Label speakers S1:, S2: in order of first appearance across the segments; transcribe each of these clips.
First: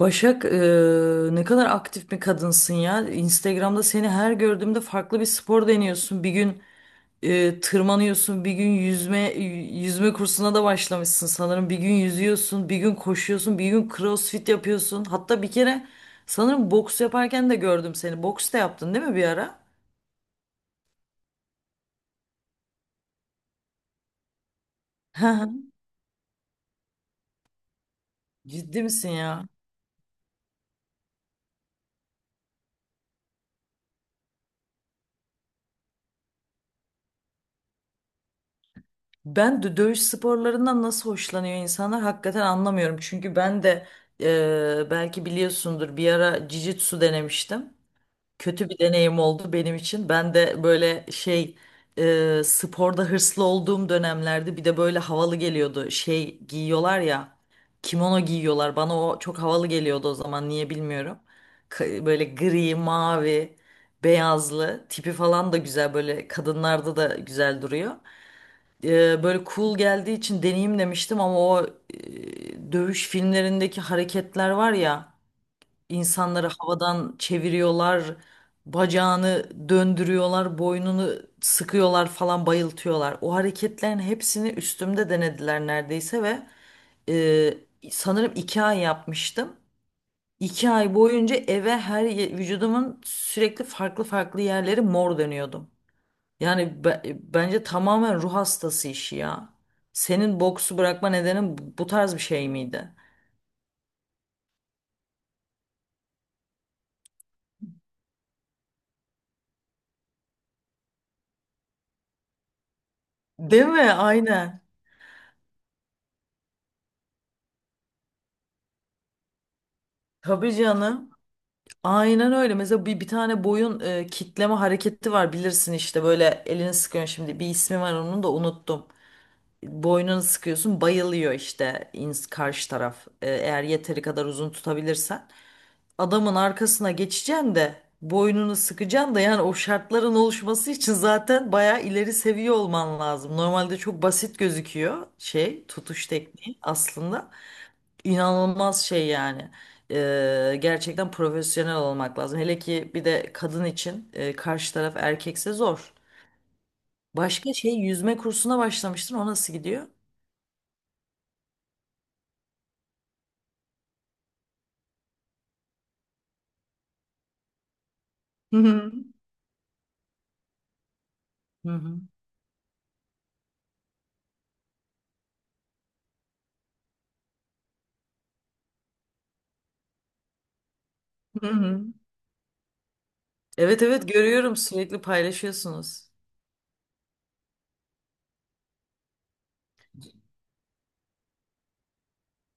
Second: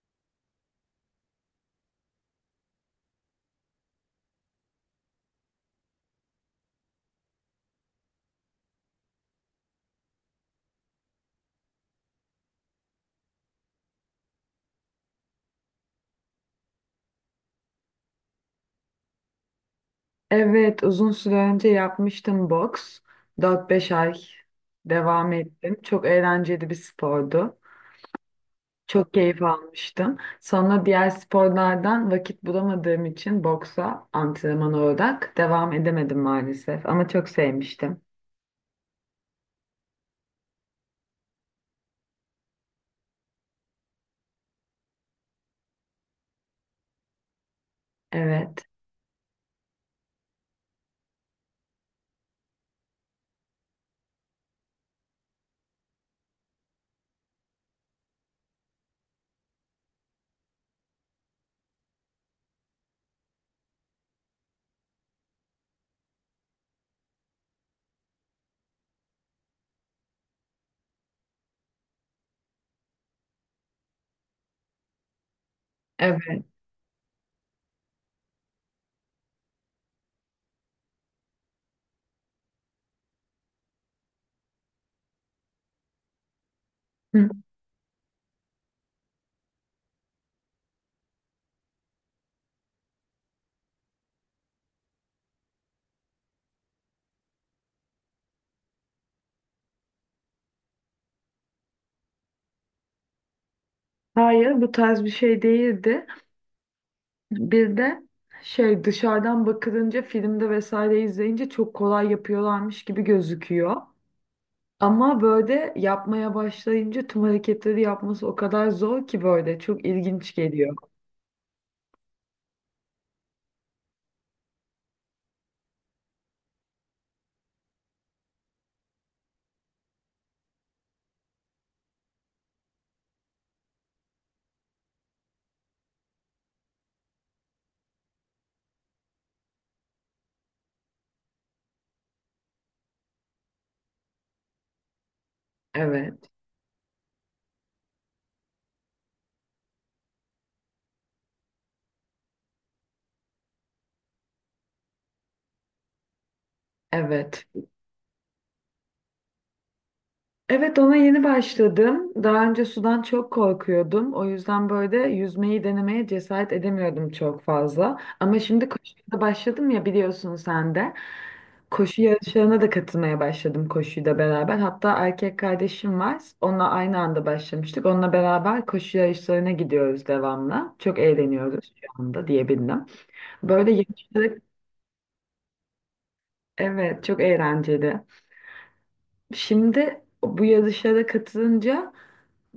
S1: Başak, ne kadar aktif bir kadınsın ya. Instagram'da seni her gördüğümde farklı bir spor deniyorsun. Bir gün tırmanıyorsun, bir gün yüzme kursuna da başlamışsın sanırım. Bir gün yüzüyorsun, bir gün koşuyorsun, bir gün crossfit yapıyorsun. Hatta bir kere sanırım boks yaparken de gördüm seni. Boks da yaptın değil mi bir ara?
S2: Evet, uzun süre önce yapmıştım boks. 4-5 ay devam ettim. Çok eğlenceli bir spordu.
S1: Ciddi misin
S2: Çok keyif
S1: ya?
S2: almıştım. Sonra diğer sporlardan vakit bulamadığım için boksa antrenman olarak devam edemedim maalesef. Ama çok sevmiştim.
S1: Ben de dövüş sporlarından nasıl hoşlanıyor insanlar hakikaten anlamıyorum. Çünkü ben de belki biliyorsundur bir ara jiu-jitsu denemiştim.
S2: Evet,
S1: Kötü bir deneyim oldu benim için. Ben de böyle şey sporda hırslı olduğum dönemlerde bir de böyle havalı geliyordu. Şey giyiyorlar ya, kimono giyiyorlar. Bana o çok havalı geliyordu o zaman, niye bilmiyorum. Böyle gri, mavi, beyazlı tipi falan da güzel, böyle kadınlarda da güzel duruyor, böyle cool geldiği için deneyim demiştim ama o dövüş filmlerindeki hareketler var ya,
S2: evet.
S1: insanları havadan çeviriyorlar, bacağını döndürüyorlar, boynunu sıkıyorlar falan, bayıltıyorlar. O hareketlerin hepsini üstümde denediler neredeyse ve
S2: Hı.
S1: sanırım iki ay yapmıştım. İki ay boyunca eve her vücudumun sürekli farklı farklı yerleri mor dönüyordum. Yani bence tamamen ruh hastası işi ya. Senin boksu bırakma nedenin bu tarz bir şey miydi?
S2: Hayır, bu tarz bir şey değildi. Bir de şey dışarıdan bakılınca filmde vesaire izleyince çok kolay yapıyorlarmış gibi
S1: Değil
S2: gözüküyor.
S1: mi? Aynen.
S2: Ama böyle yapmaya başlayınca tüm hareketleri yapması o kadar zor ki böyle çok ilginç
S1: Tabii
S2: geliyor.
S1: canım. Aynen öyle. Mesela bir tane boyun kitleme hareketi var, bilirsin işte, böyle elini sıkıyorsun, şimdi bir ismi var onun da unuttum. Boynunu sıkıyorsun, bayılıyor işte karşı taraf, eğer yeteri kadar uzun tutabilirsen, adamın arkasına geçeceksin de boynunu sıkacaksın da. Yani o şartların oluşması için zaten bayağı ileri seviye olman lazım. Normalde çok basit gözüküyor, şey, tutuş
S2: Evet,
S1: tekniği aslında inanılmaz şey yani. Gerçekten profesyonel olmak lazım. Hele ki bir de kadın için, karşı taraf erkekse zor.
S2: evet.
S1: Başka şey, yüzme kursuna başlamıştın. O nasıl gidiyor?
S2: Evet, ona yeni başladım. Daha önce sudan çok korkuyordum. O yüzden böyle yüzmeyi denemeye cesaret edemiyordum çok fazla. Ama
S1: Hı
S2: şimdi
S1: hı.
S2: koşuya da başladım ya, biliyorsun sen de.
S1: Hı hı.
S2: Koşu yarışlarına da katılmaya başladım koşuyla beraber. Hatta erkek kardeşim var. Onunla aynı anda başlamıştık. Onunla beraber koşu yarışlarına gidiyoruz devamlı. Çok
S1: Hı
S2: eğleniyoruz
S1: hı.
S2: şu anda diyebilirim. Böyle
S1: Evet evet,
S2: yarışları
S1: görüyorum, sürekli paylaşıyorsunuz.
S2: evet, çok eğlenceli. Şimdi bu yarışlara katılınca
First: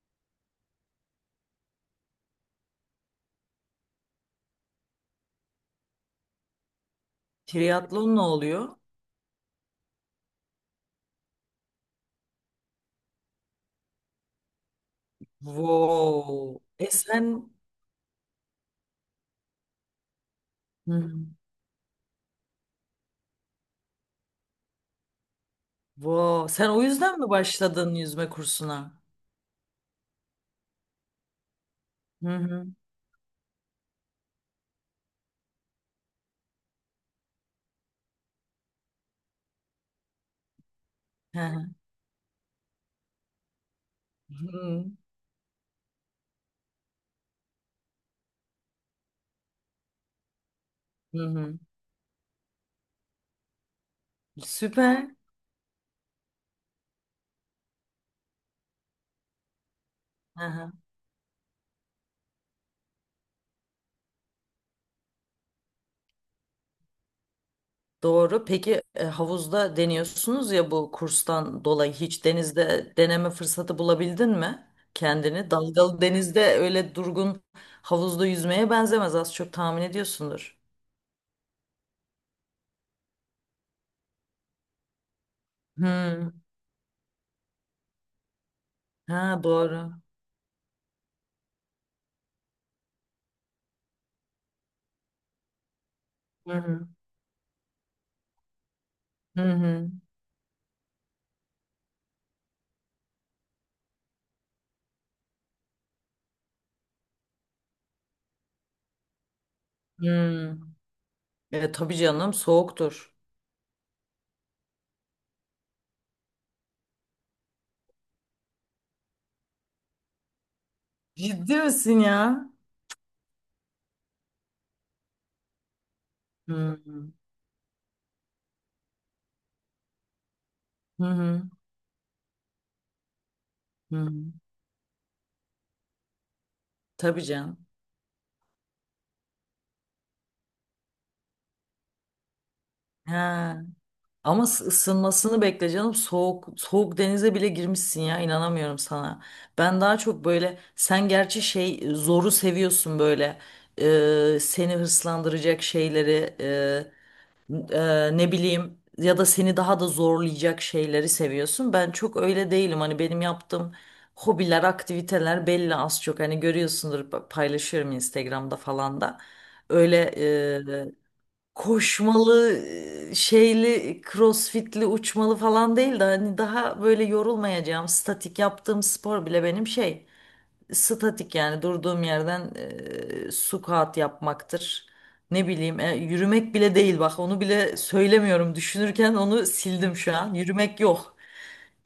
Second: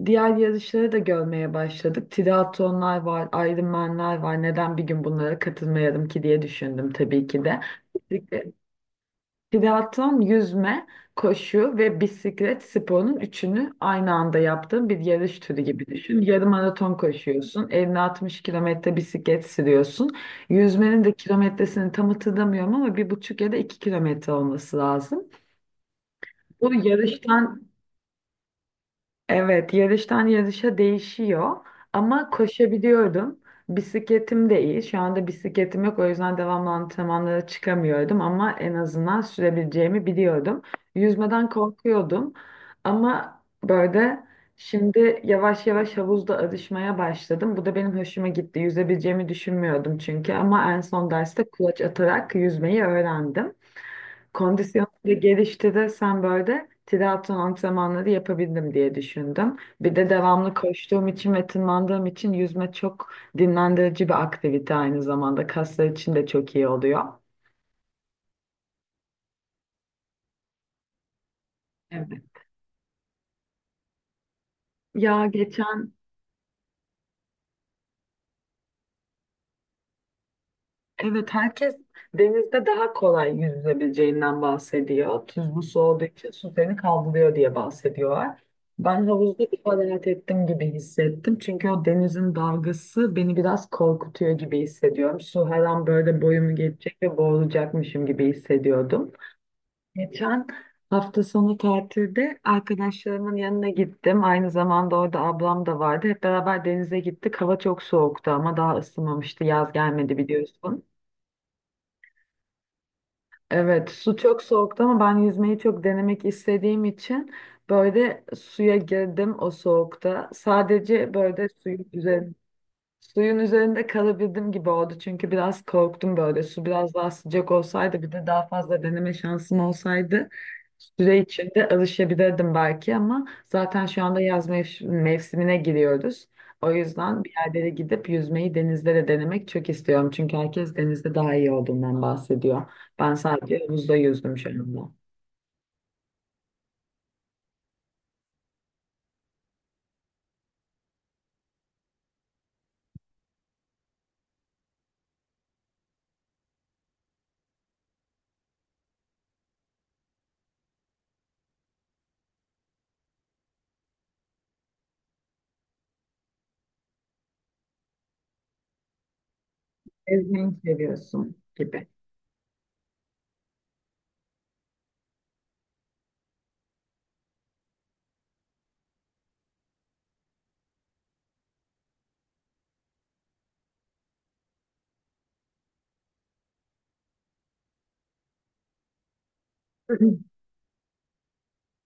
S2: diğer yarışları da görmeye başladık. Triatlonlar var, Ironman'ler var. Neden bir gün bunlara katılmayalım ki diye düşündüm tabii ki de.
S1: Triatlon ne
S2: Bisiklet-
S1: oluyor?
S2: Triatlon, yüzme, koşu ve bisiklet sporunun üçünü aynı anda yaptığın bir yarış türü gibi düşün. Yarım
S1: Wow. E
S2: maraton
S1: sen.
S2: koşuyorsun, 50-60 kilometre bisiklet sürüyorsun.
S1: Hı
S2: Yüzmenin de
S1: hı.
S2: kilometresini tam hatırlamıyorum ama 1,5 ya da 2 kilometre olması lazım.
S1: Wow. Sen
S2: Bu
S1: o yüzden mi
S2: yarıştan
S1: başladın yüzme kursuna?
S2: Evet, yarıştan yarışa değişiyor
S1: Hı
S2: ama
S1: hı.
S2: koşabiliyordum. Bisikletim de iyi. Şu anda bisikletim yok, o yüzden devamlı antrenmanlara çıkamıyordum ama en azından sürebileceğimi biliyordum. Yüzmeden
S1: Hı
S2: korkuyordum ama böyle
S1: hı.
S2: şimdi yavaş yavaş havuzda alışmaya başladım. Bu da benim hoşuma gitti. Yüzebileceğimi düşünmüyordum çünkü, ama en son
S1: Hı
S2: derste
S1: hı.
S2: kulaç atarak yüzmeyi öğrendim. Kondisyon
S1: Süper.
S2: da gelişti de sen böyle triatlon antrenmanları yapabildim diye düşündüm. Bir de
S1: Hı
S2: devamlı
S1: hı.
S2: koştuğum için ve tırmandığım için yüzme çok dinlendirici bir aktivite aynı zamanda. Kaslar için de çok iyi oluyor.
S1: Doğru. Peki havuzda deniyorsunuz ya, bu kurstan dolayı
S2: Evet.
S1: hiç denizde deneme fırsatı bulabildin mi?
S2: Ya
S1: Kendini
S2: geçen
S1: dalgalı denizde, öyle durgun havuzda yüzmeye benzemez, az çok tahmin ediyorsundur.
S2: Evet, herkes denizde daha kolay yüzülebileceğinden bahsediyor. Tuzlu su olduğu için
S1: Hı.
S2: su seni kaldırıyor diye bahsediyorlar. Ben havuzda
S1: Ha
S2: bir
S1: doğru.
S2: rahat ettim gibi hissettim. Çünkü o denizin dalgası beni biraz korkutuyor gibi hissediyorum. Su her an böyle
S1: Hı
S2: boyumu
S1: hı.
S2: geçecek ve boğulacakmışım gibi hissediyordum.
S1: Hı hı.
S2: Geçen hafta sonu tatilde arkadaşlarımın yanına gittim. Aynı zamanda orada ablam da vardı. Hep beraber denize gittik. Hava çok soğuktu ama daha ısınmamıştı. Yaz gelmedi
S1: Hı.
S2: biliyorsun.
S1: Tabii canım, soğuktur.
S2: Evet, su çok soğuktu ama ben yüzmeyi çok denemek istediğim için böyle suya girdim o soğukta. Sadece böyle
S1: Ciddi
S2: suyun
S1: misin ya?
S2: üzerinde Suyun üzerinde kalabildim gibi oldu çünkü biraz korktum böyle.
S1: Hı
S2: Su biraz daha
S1: hı.
S2: sıcak olsaydı, bir de daha fazla deneme şansım olsaydı
S1: Hı
S2: süre
S1: hı.
S2: içinde alışabilirdim belki, ama zaten
S1: Hı
S2: şu
S1: hı.
S2: anda yaz mevsimine giriyoruz. O yüzden
S1: Tabii
S2: bir
S1: canım.
S2: yerlere gidip yüzmeyi denizde de denemek çok istiyorum. Çünkü herkes denizde daha iyi olduğundan bahsediyor. Ben
S1: Ha.
S2: sadece havuzda yüzdüm
S1: Ama
S2: şu anda.
S1: ısınmasını bekle canım. Soğuk soğuk denize bile girmişsin ya, inanamıyorum sana. Ben daha çok böyle, sen gerçi şey, zoru seviyorsun böyle. Seni hırslandıracak şeyleri, ne bileyim, ya da seni daha da zorlayacak şeyleri seviyorsun. Ben çok öyle değilim. Hani benim yaptığım hobiler, aktiviteler belli az çok. Hani görüyorsundur, paylaşıyorum Instagram'da falan da. Öyle
S2: Yüzmeyi
S1: e,
S2: seviyorsun gibi.
S1: koşmalı, şeyli, crossfitli, uçmalı falan değil de, hani daha böyle yorulmayacağım, statik yaptığım spor bile benim şey, statik yani durduğum yerden squat yapmaktır. Ne bileyim yürümek bile değil, bak onu bile söylemiyorum, düşünürken onu sildim şu an. Yürümek yok.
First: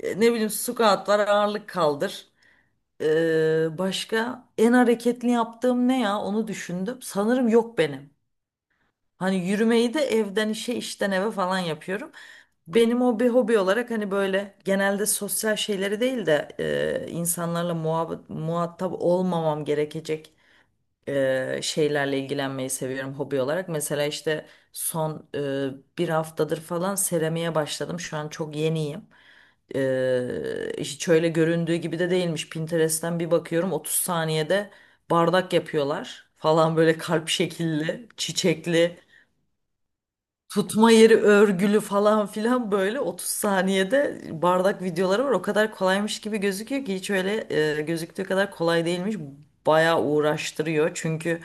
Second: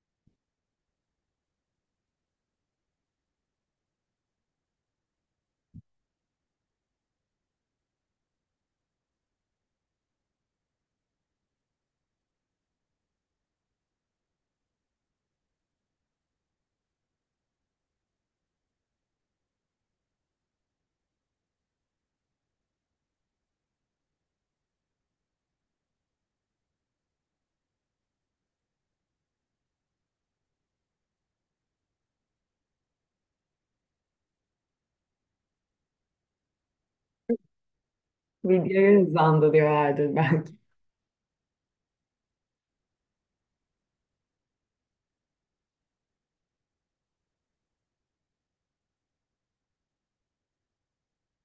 S1: Ne bileyim, squat var, ağırlık kaldır. Başka en hareketli yaptığım ne ya, onu düşündüm. Sanırım yok benim. Hani yürümeyi de evden işe, işten eve falan yapıyorum. Benim hobi hobi olarak hani böyle genelde sosyal şeyleri değil de insanlarla muhatap olmamam gerekecek şeylerle ilgilenmeyi seviyorum hobi olarak. Mesela işte son bir haftadır falan seramiğe başladım. Şu an çok yeniyim. Hiç öyle göründüğü gibi de değilmiş. Pinterest'ten bir bakıyorum, 30 saniyede bardak yapıyorlar falan, böyle kalp şekilli, çiçekli
S2: Videoyu hızlandırıyor herhalde, belki.
S1: tutma yeri örgülü falan filan, böyle 30 saniyede bardak videoları var. O kadar kolaymış gibi gözüküyor ki, hiç öyle gözüktüğü kadar kolay değilmiş. Bayağı uğraştırıyor. Çünkü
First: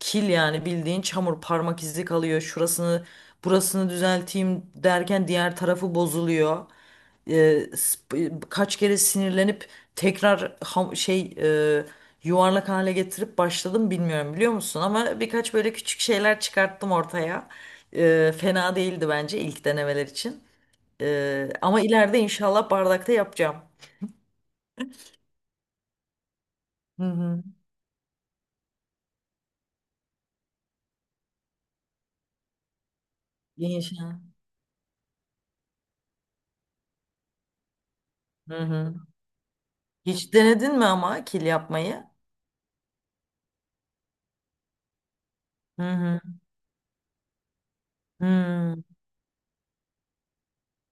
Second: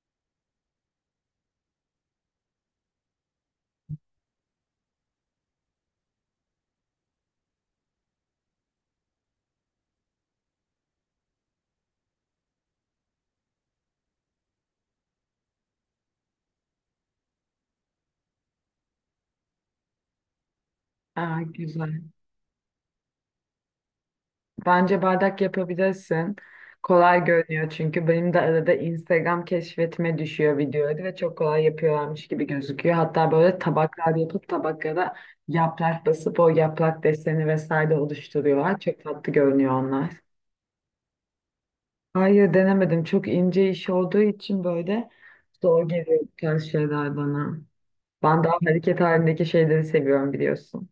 S1: kil, yani bildiğin çamur, parmak izi kalıyor. Şurasını burasını düzelteyim derken diğer tarafı bozuluyor. e, kaç kere sinirlenip tekrar şey, e, yuvarlak hale getirip başladım, bilmiyorum, biliyor musun? Ama birkaç böyle küçük şeyler çıkarttım ortaya. Fena değildi bence ilk denemeler için.
S2: Aa,
S1: Ama
S2: güzel.
S1: ileride inşallah bardakta yapacağım.
S2: Bence bardak yapabilirsin.
S1: Hı
S2: Kolay
S1: hı.
S2: görünüyor çünkü benim de arada Instagram keşfetime düşüyor videoları ve çok kolay yapıyorlarmış gibi gözüküyor. Hatta böyle tabaklar
S1: İnşallah.
S2: yapıp tabaklara yaprak basıp o yaprak deseni vesaire
S1: Hı
S2: oluşturuyorlar.
S1: hı.
S2: Çok tatlı görünüyor onlar.
S1: Hiç denedin mi ama kil yapmayı?
S2: Hayır, denemedim. Çok ince iş olduğu için böyle
S1: Hı
S2: zor geliyor
S1: hı.
S2: bu tarz şeyler bana. Ben daha
S1: Hı.
S2: hareket halindeki şeyleri seviyorum, biliyorsun.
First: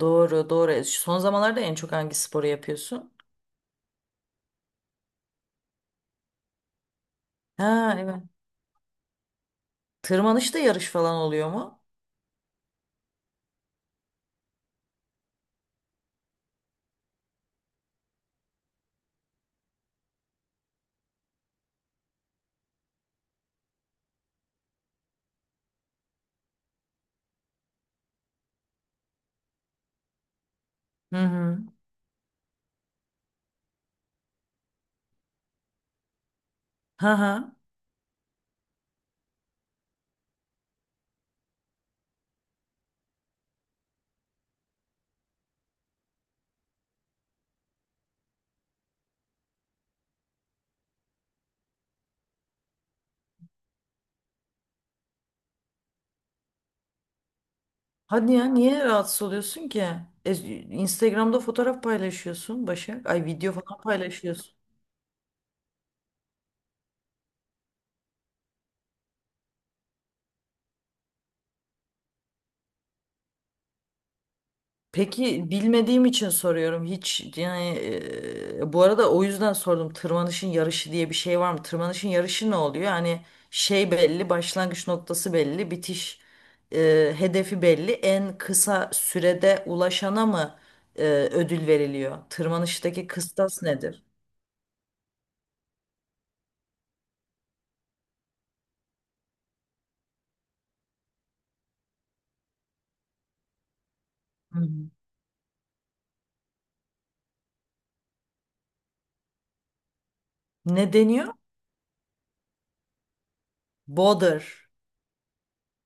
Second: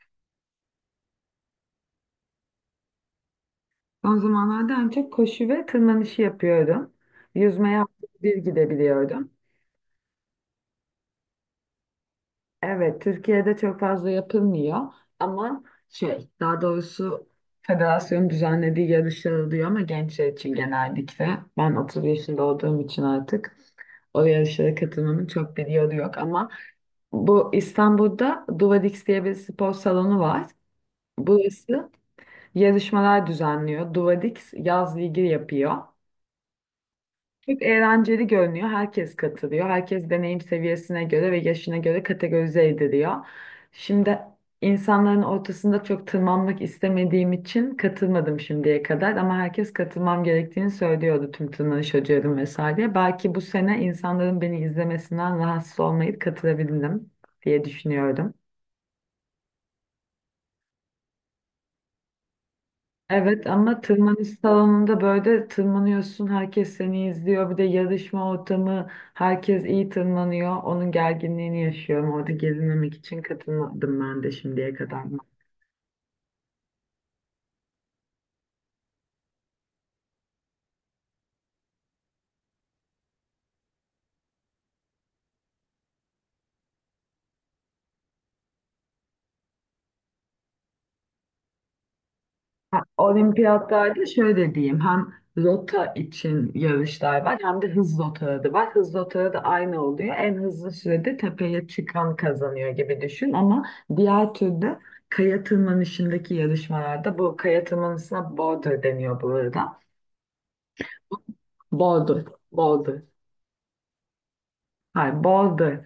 S1: Doğru doğru. Son zamanlarda en çok hangi sporu yapıyorsun?
S2: Son zamanlarda en çok koşu ve tırmanışı yapıyorum. Yüzmeye
S1: Ha
S2: haftada
S1: evet.
S2: bir gidebiliyordum.
S1: Tırmanışta yarış falan oluyor mu?
S2: Evet, Türkiye'de çok fazla yapılmıyor ama şey, daha doğrusu federasyonun düzenlediği yarışlar oluyor ama gençler için genellikle. Ben 30 yaşında olduğum için artık o yarışlara katılmamın çok bir yolu yok, ama bu İstanbul'da Duvadix diye bir spor salonu var.
S1: Hı hı.
S2: Burası yarışmalar düzenliyor. Duvadix yaz ligi yapıyor.
S1: Ha ha.
S2: Çok eğlenceli görünüyor. Herkes katılıyor. Herkes deneyim seviyesine göre ve yaşına göre kategorize ediliyor. Şimdi insanların ortasında çok tırmanmak istemediğim için katılmadım şimdiye kadar, ama herkes katılmam gerektiğini söylüyordu, tüm tırmanış hocalarım vesaire. Belki bu sene insanların beni izlemesinden rahatsız olmayıp katılabildim diye
S1: Hadi
S2: düşünüyordum.
S1: ya, niye rahatsız oluyorsun ki? E, Instagram'da fotoğraf paylaşıyorsun Başak. Ay,
S2: Evet
S1: video
S2: ama
S1: falan
S2: tırmanış
S1: paylaşıyorsun.
S2: salonunda böyle tırmanıyorsun, herkes seni izliyor. Bir de yarışma ortamı, herkes iyi tırmanıyor. Onun gerginliğini yaşıyorum. Orada gerilmemek için katılmadım ben de şimdiye kadar.
S1: Peki bilmediğim için soruyorum. Hiç yani, bu arada o yüzden sordum. Tırmanışın yarışı diye bir şey var mı? Tırmanışın yarışı ne oluyor? Yani şey belli, başlangıç noktası belli, bitiş hedefi belli. En kısa sürede ulaşana mı e, ödül veriliyor?
S2: Ha,
S1: Tırmanıştaki kıstas nedir?
S2: Olimpiyatlarda şöyle diyeyim, hem rota için yarışlar var hem de hız rotaları da var. Hız rotaları da aynı oluyor. En hızlı sürede tepeye çıkan kazanıyor gibi düşün, ama diğer
S1: Hı
S2: türlü
S1: hı.
S2: kaya tırmanışındaki yarışmalarda, bu kaya tırmanışına border deniyor burada.
S1: Ne deniyor?
S2: Boulder. Boulder.
S1: Boulder.
S2: Hayır, Boulder.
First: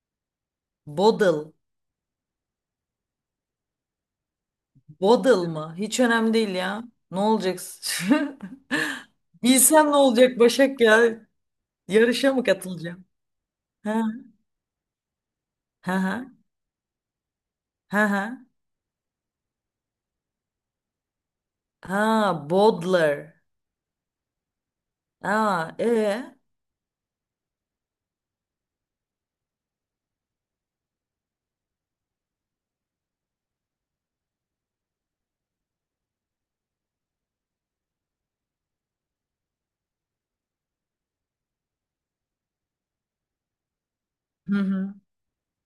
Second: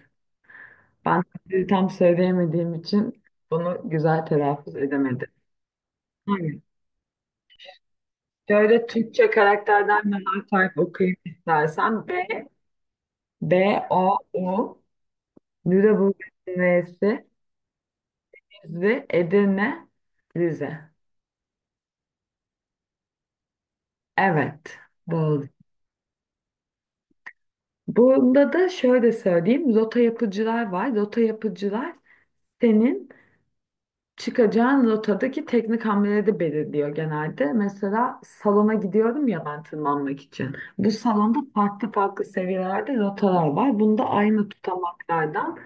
S2: Ben
S1: Bodıl.
S2: sizi tam söyleyemediğim için bunu güzel telaffuz edemedim.
S1: Bodıl mı? Hiç önemli değil
S2: Hayır.
S1: ya. Ne olacaksın?
S2: Şöyle Türkçe
S1: Bilsem ne
S2: karakterden bir
S1: olacak
S2: harf harf
S1: Başak
S2: okuyayım
S1: ya?
S2: istersen.
S1: Yarışa mı katılacağım?
S2: B,
S1: Ha
S2: O, U,
S1: ha ha
S2: Lüleburgaz'ın N'si,
S1: ha ha.
S2: Rize, Edirne, Rize.
S1: Ha, Bodler.
S2: Evet, Boulder.
S1: Ha e.
S2: Bunda da şöyle söyleyeyim. Rota yapıcılar var. Rota yapıcılar senin çıkacağın rotadaki teknik hamleleri belirliyor genelde. Mesela salona gidiyorum ya ben, tırmanmak için. Bu salonda farklı farklı seviyelerde rotalar var. Bunda
S1: Hı hı.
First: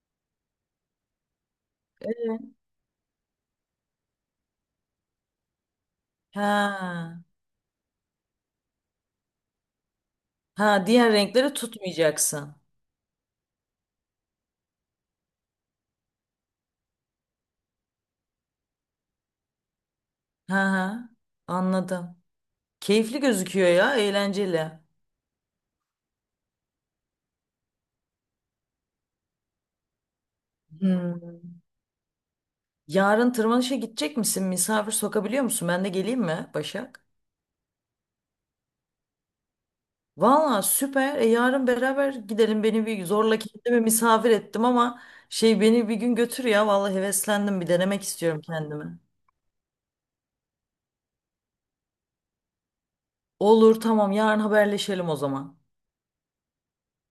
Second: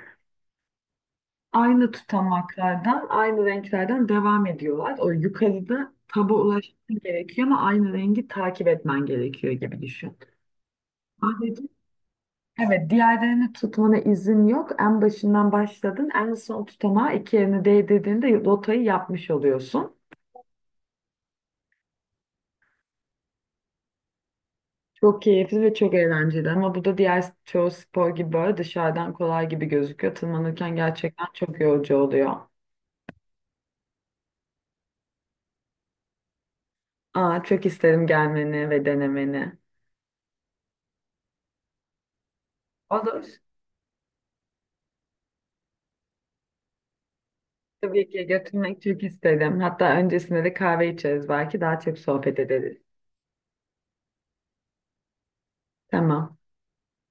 S2: aynı
S1: E?
S2: tutamaklardan, aynı renklerden devam ediyorlar. O yukarıda taba ulaşman
S1: Ha.
S2: gerekiyor ama aynı rengi takip etmen gerekiyor gibi düşün.
S1: Ha, diğer renkleri
S2: Ayrıca
S1: tutmayacaksın.
S2: evet, diğerlerini tutmana izin yok. En başından başladın. En son tutamağa iki yerini değdirdiğinde rotayı yapmış oluyorsun.
S1: Ha ha. Anladım. Keyifli gözüküyor ya, eğlenceli.
S2: Çok keyifli ve çok eğlenceli ama bu da diğer çoğu spor gibi böyle dışarıdan kolay gibi gözüküyor. Tırmanırken gerçekten
S1: Hmm.
S2: çok yorucu oluyor.
S1: Yarın tırmanışa gidecek misin? Misafir sokabiliyor musun? Ben de geleyim mi Başak?
S2: Aa, çok isterim gelmeni ve denemeni.
S1: Valla süper. Yarın beraber gidelim. Beni bir
S2: Olur.
S1: zorla kendimi misafir ettim ama şey, beni bir gün götür ya. Valla heveslendim. Bir denemek
S2: Tabii ki
S1: istiyorum
S2: götürmek
S1: kendimi.
S2: çok isterim. Hatta öncesinde de kahve içeriz, belki daha çok sohbet ederiz.
S1: Olur, tamam, yarın haberleşelim o zaman.
S2: Tamam.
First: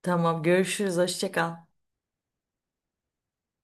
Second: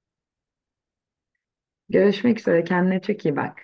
S1: Tamam, görüşürüz. Hoşça kal.
S2: Görüşmek üzere. Kendine çok iyi bak.